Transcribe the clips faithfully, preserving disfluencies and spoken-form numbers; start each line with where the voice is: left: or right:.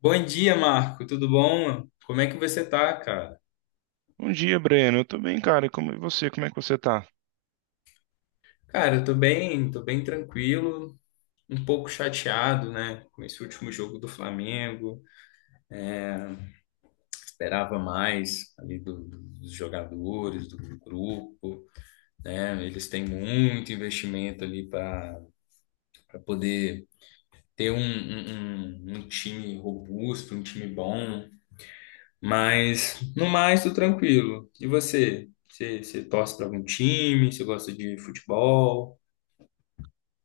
left: Bom dia, Marco. Tudo bom? Como é que você tá, cara?
right: Bom dia, Breno. Eu tô bem, cara. E como e você? Como é que você tá?
left: Cara, eu tô bem, tô bem tranquilo, um pouco chateado, né, com esse último jogo do Flamengo. Esperava mais ali do- do- dos jogadores, do grupo, né? Eles têm muito investimento ali para para poder ter um, um, um um time robusto, um time bom. Mas, no mais, tô tranquilo. E você? Você, você torce para algum time? Você gosta de futebol?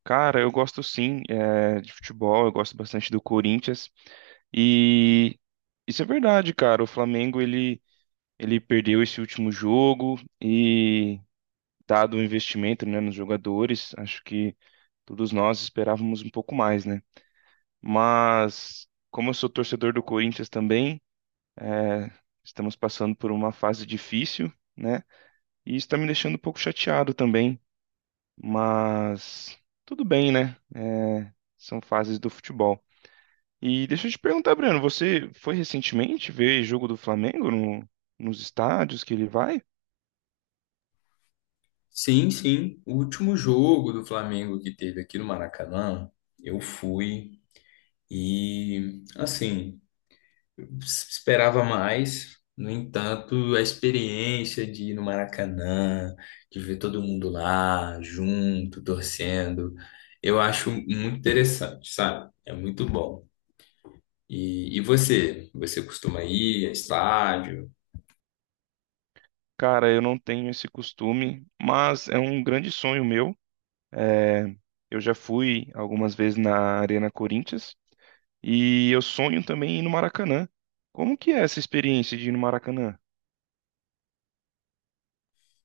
right: Cara, eu gosto sim, é, de futebol, eu gosto bastante do Corinthians. E isso é verdade, cara. O Flamengo, ele, ele perdeu esse último jogo e, dado o investimento, né, nos jogadores, acho que todos nós esperávamos um pouco mais, né? Mas como eu sou torcedor do Corinthians também, é, estamos passando por uma fase difícil, né? E isso tá me deixando um pouco chateado também. Mas tudo bem, né? É, são fases do futebol. E deixa eu te perguntar, Breno, você foi recentemente ver jogo do Flamengo no- nos estádios que ele vai?
left: Sim, sim. O último jogo do Flamengo que teve aqui no Maracanã, eu fui e, assim, s- esperava mais. No entanto, a experiência de ir no Maracanã, de ver todo mundo lá, junto, torcendo, eu acho muito interessante, sabe? É muito bom. E, e você? Você costuma ir a estádio?
right: Cara, eu não tenho esse costume, mas é um grande sonho meu. É, eu já fui algumas vezes na Arena Corinthians e eu sonho também em ir no Maracanã. Como que é essa experiência de ir no Maracanã?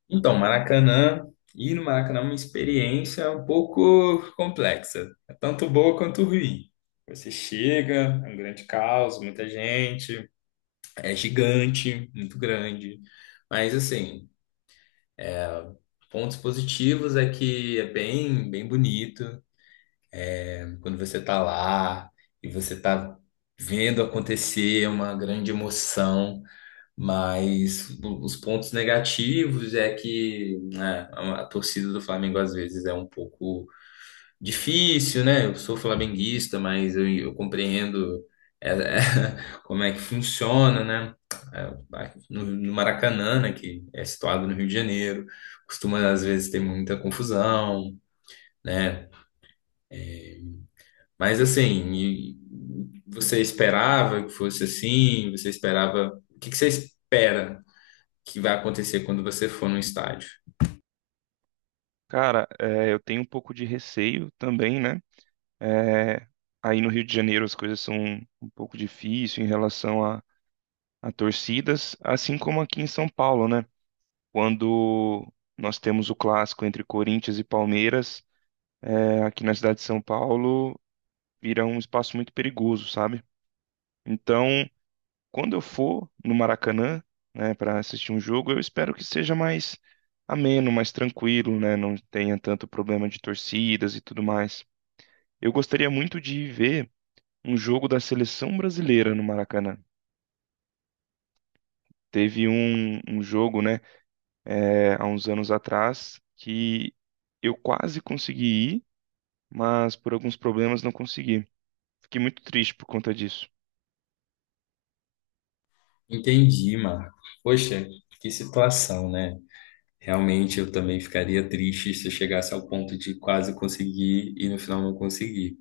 left: Então, Maracanã, ir no Maracanã é uma experiência um pouco complexa. É tanto boa quanto ruim. Você chega, é um grande caos, muita gente, é gigante, muito grande. Mas, assim, pontos positivos é que é bem, bem bonito. Quando você tá lá e você tá vendo acontecer, é uma grande emoção. Mas os pontos negativos é que né, a torcida do Flamengo às vezes é um pouco difícil, né? Eu sou flamenguista, mas eu, eu compreendo é, é, como é que funciona, né? É, No, no Maracanã, né, que é situado no Rio de Janeiro, costuma às vezes ter muita confusão, né? Mas assim, e- você esperava que fosse assim? Você esperava. O que que você espera que vai acontecer quando você for num estádio?
right: Cara, é, eu tenho um pouco de receio também, né? É, aí no Rio de Janeiro as coisas são um pouco difíceis em relação a, a torcidas, assim como aqui em São Paulo, né? Quando nós temos o clássico entre Corinthians e Palmeiras, é, aqui na cidade de São Paulo, vira um espaço muito perigoso, sabe? Então, quando eu for no Maracanã, né, para assistir um jogo, eu espero que seja mais ameno, mais tranquilo, né? Não tenha tanto problema de torcidas e tudo mais. Eu gostaria muito de ver um jogo da seleção brasileira no Maracanã. Teve um, um jogo, né, é, há uns anos atrás, que eu quase consegui ir, mas por alguns problemas não consegui. Fiquei muito triste por conta disso.
left: Entendi, Marco. Poxa, que situação, né? Realmente eu também ficaria triste se eu chegasse ao ponto de quase conseguir e no final não conseguir.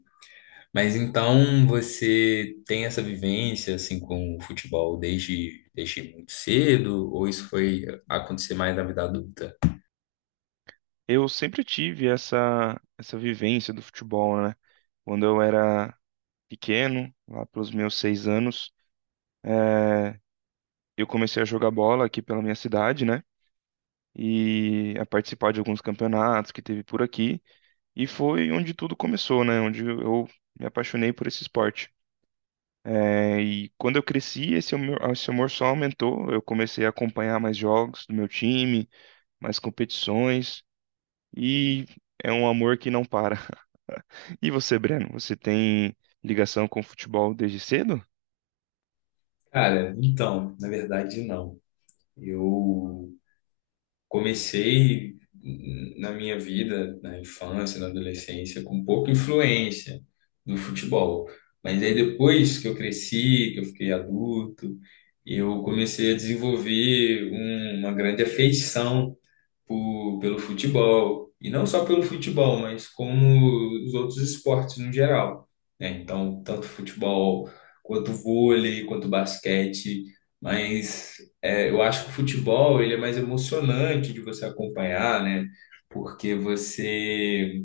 left: Mas então você tem essa vivência assim com o futebol desde, desde muito cedo ou isso foi acontecer mais na vida adulta?
right: Eu sempre tive essa, essa vivência do futebol, né? Quando eu era pequeno, lá pelos meus seis anos, é, eu comecei a jogar bola aqui pela minha cidade, né? E a participar de alguns campeonatos que teve por aqui. E foi onde tudo começou, né? Onde eu me apaixonei por esse esporte. É, e quando eu cresci, esse amor, esse amor só aumentou. Eu comecei a acompanhar mais jogos do meu time, mais competições, e é um amor que não para. E você, Breno, você tem ligação com o futebol desde cedo?
left: Cara, então, na verdade, não. Eu comecei na minha vida, na infância, na adolescência, com pouca influência no futebol. Mas aí depois que eu cresci, que eu fiquei adulto, eu comecei a desenvolver um- uma grande afeição por- pelo futebol, e não só pelo futebol, mas como os outros esportes no geral, né? Então, tanto futebol quanto vôlei, quanto basquete, mas é, eu acho que o futebol ele é mais emocionante de você acompanhar, né? Porque você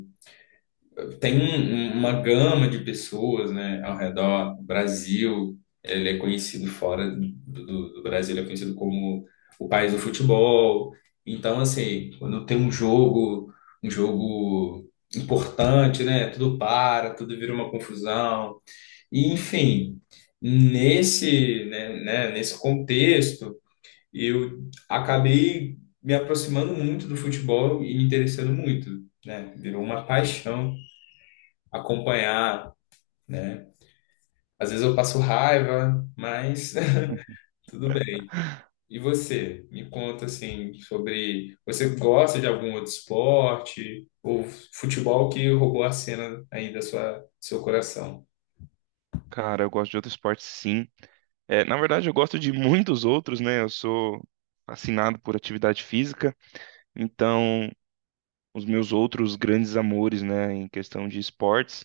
left: tem um- um, uma gama de pessoas, né, ao redor do Brasil. Ele é conhecido fora do, do- do Brasil, ele é conhecido como o país do futebol. Então, assim, quando tem um jogo, um jogo importante, né, tudo para, tudo vira uma confusão. E, enfim, nesse, né, né, nesse contexto, eu acabei me aproximando muito do futebol e me interessando muito, né? Virou uma paixão acompanhar, né? Às vezes eu passo raiva, mas
right: Uhum.
left: tudo bem. E você? Me conta assim sobre você gosta de algum outro esporte ou futebol que roubou a cena aí da sua seu coração?
right: Cara, eu gosto de outros esportes, sim. É, na verdade, eu gosto de muitos outros, né? Eu sou fascinado por atividade física, então os meus outros grandes amores, né, em questão de esportes.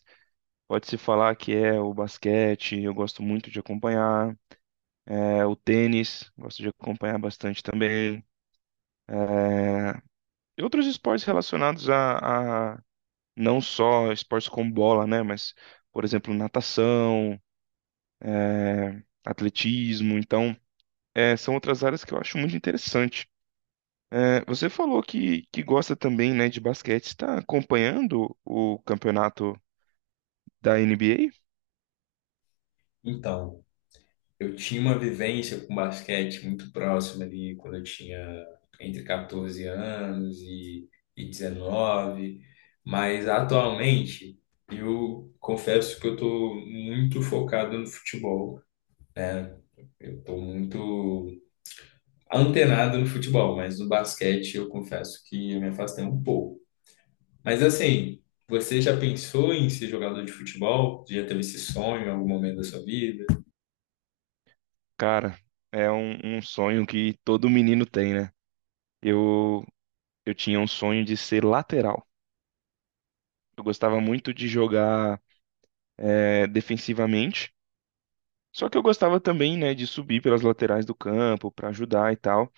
right: Pode-se falar que é o basquete, eu gosto muito de acompanhar, é o tênis, gosto de acompanhar bastante também. É, e outros esportes relacionados a, a não só esportes com bola, né, mas, por exemplo, natação, é, atletismo. Então, é, são outras áreas que eu acho muito interessante. É, você falou que, que gosta também, né, de basquete. Está acompanhando o campeonato da N B A?
left: Então, eu tinha uma vivência com basquete muito próxima ali quando eu tinha entre quatorze anos e, e dezenove, mas atualmente eu confesso que eu estou muito focado no futebol. Eu tô muito antenado no futebol, mas no basquete eu confesso que eu me afastei um pouco. Mas assim, você já pensou em ser jogador de futebol? Já teve esse sonho em algum momento da sua vida?
right: Cara, é um, um sonho que todo menino tem, né? Eu, eu tinha um sonho de ser lateral. Eu gostava muito de jogar é, defensivamente, só que eu gostava também, né, de subir pelas laterais do campo para ajudar e tal.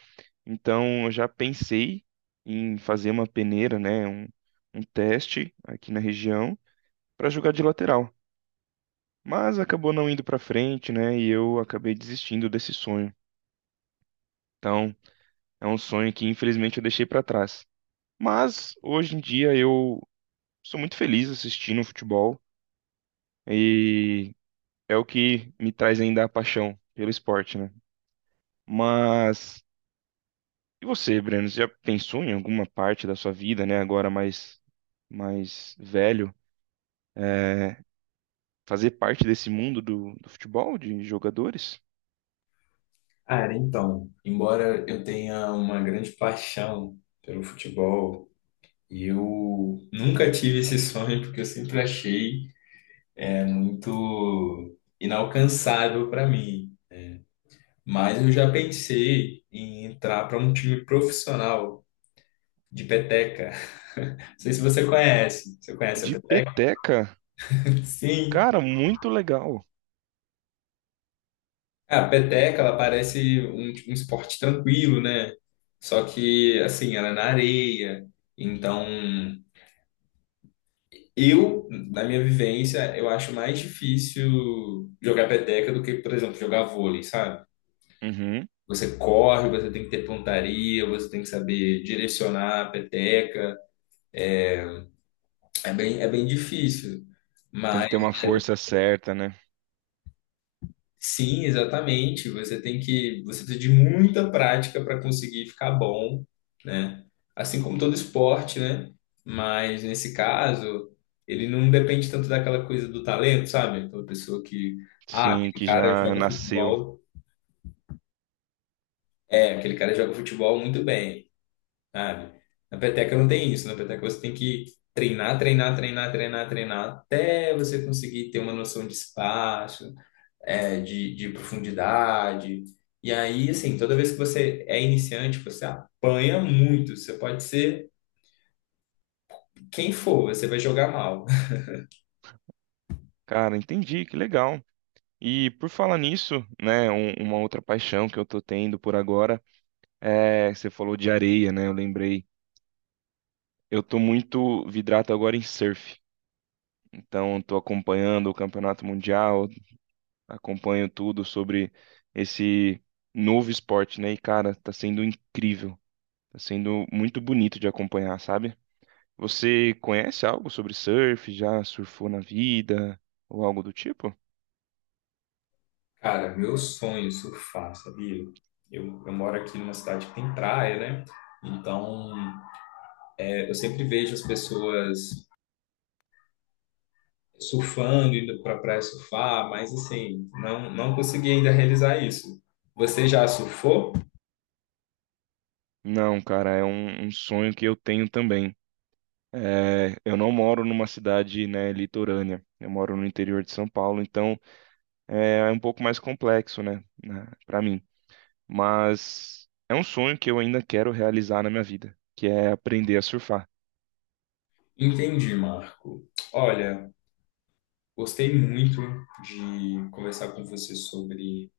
right: Então, eu já pensei em fazer uma peneira, né, um, um teste aqui na região para jogar de lateral. Mas acabou não indo para frente, né, e eu acabei desistindo desse sonho. Então, é um sonho que infelizmente eu deixei para trás. Mas hoje em dia eu sou muito feliz assistindo futebol e é o que me traz ainda a paixão pelo esporte, né? Mas e você, Breno? Você já pensou em alguma parte da sua vida, né? Agora mais mais velho, é, fazer parte desse mundo do, do futebol de jogadores?
left: Cara, então, embora eu tenha uma grande paixão pelo futebol, eu nunca tive esse sonho porque eu sempre achei é, muito inalcançável para mim. Mas eu já pensei em entrar para um time profissional de peteca. Não sei se você conhece. Você conhece a
right: De
left: peteca?
right: peteca,
left: Sim.
right: cara, muito legal.
left: A peteca, ela parece um, tipo, um esporte tranquilo, né? Só que, assim, ela é na areia. Então, eu, na minha vivência, eu acho mais difícil jogar peteca do que, por exemplo, jogar vôlei, sabe?
right: Uhum.
left: Você corre, você tem que ter pontaria, você tem que saber direcionar a peteca. É bem, é bem difícil.
right: Tem que
left: Mas
right: ter uma força certa, né?
left: sim, exatamente. Você tem que, você precisa de muita prática para conseguir ficar bom, né? Assim como todo esporte, né? Mas nesse caso, ele não depende tanto daquela coisa do talento, sabe? Aquela pessoa que, ah,
right: Sim,
left: aquele
right: que
left: cara
right: já
left: joga
right: nasceu.
left: futebol, é, aquele cara joga futebol muito bem, sabe? Na peteca não tem isso, na peteca você tem que treinar, treinar, treinar, treinar, treinar, até você conseguir ter uma noção de espaço, é, de, de profundidade. E aí, assim, toda vez que você é iniciante, você apanha muito. Você pode ser quem for, você vai jogar mal.
right: Cara, entendi, que legal. E por falar nisso, né, um- uma outra paixão que eu tô tendo por agora é, você falou de areia, né? Eu lembrei. Eu tô muito vidrado agora em surf. Então, tô acompanhando o Campeonato Mundial, acompanho tudo sobre esse novo esporte, né? E cara, tá sendo incrível. Tá sendo muito bonito de acompanhar, sabe? Você conhece algo sobre surf? Já surfou na vida ou algo do tipo?
left: Cara, meu sonho é surfar, sabia? Eu, eu moro aqui numa cidade que tem praia, né? Então, é, eu sempre vejo as pessoas surfando, indo pra praia surfar, mas assim, não, não consegui ainda realizar isso. Você já surfou?
right: Não, cara, é um um sonho que eu tenho também. É, eu não moro numa cidade, né, litorânea. Eu moro no interior de São Paulo, então é, é um pouco mais complexo, né, né, para mim. Mas é um sonho que eu ainda quero realizar na minha vida, que é aprender a surfar.
left: Entendi, Marco. Olha, gostei muito de conversar com você sobre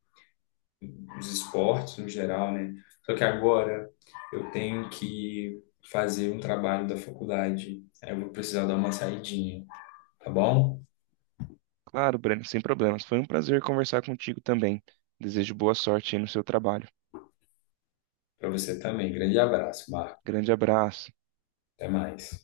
left: os esportes no geral, né? Só que agora eu tenho que fazer um trabalho da faculdade. Aí eu vou precisar dar uma saidinha, tá bom?
right: Claro, Breno, sem problemas. Foi um prazer conversar contigo também. Desejo boa sorte aí no seu trabalho.
left: Para você também. Grande abraço, Marco.
right: Grande abraço.
left: Até mais.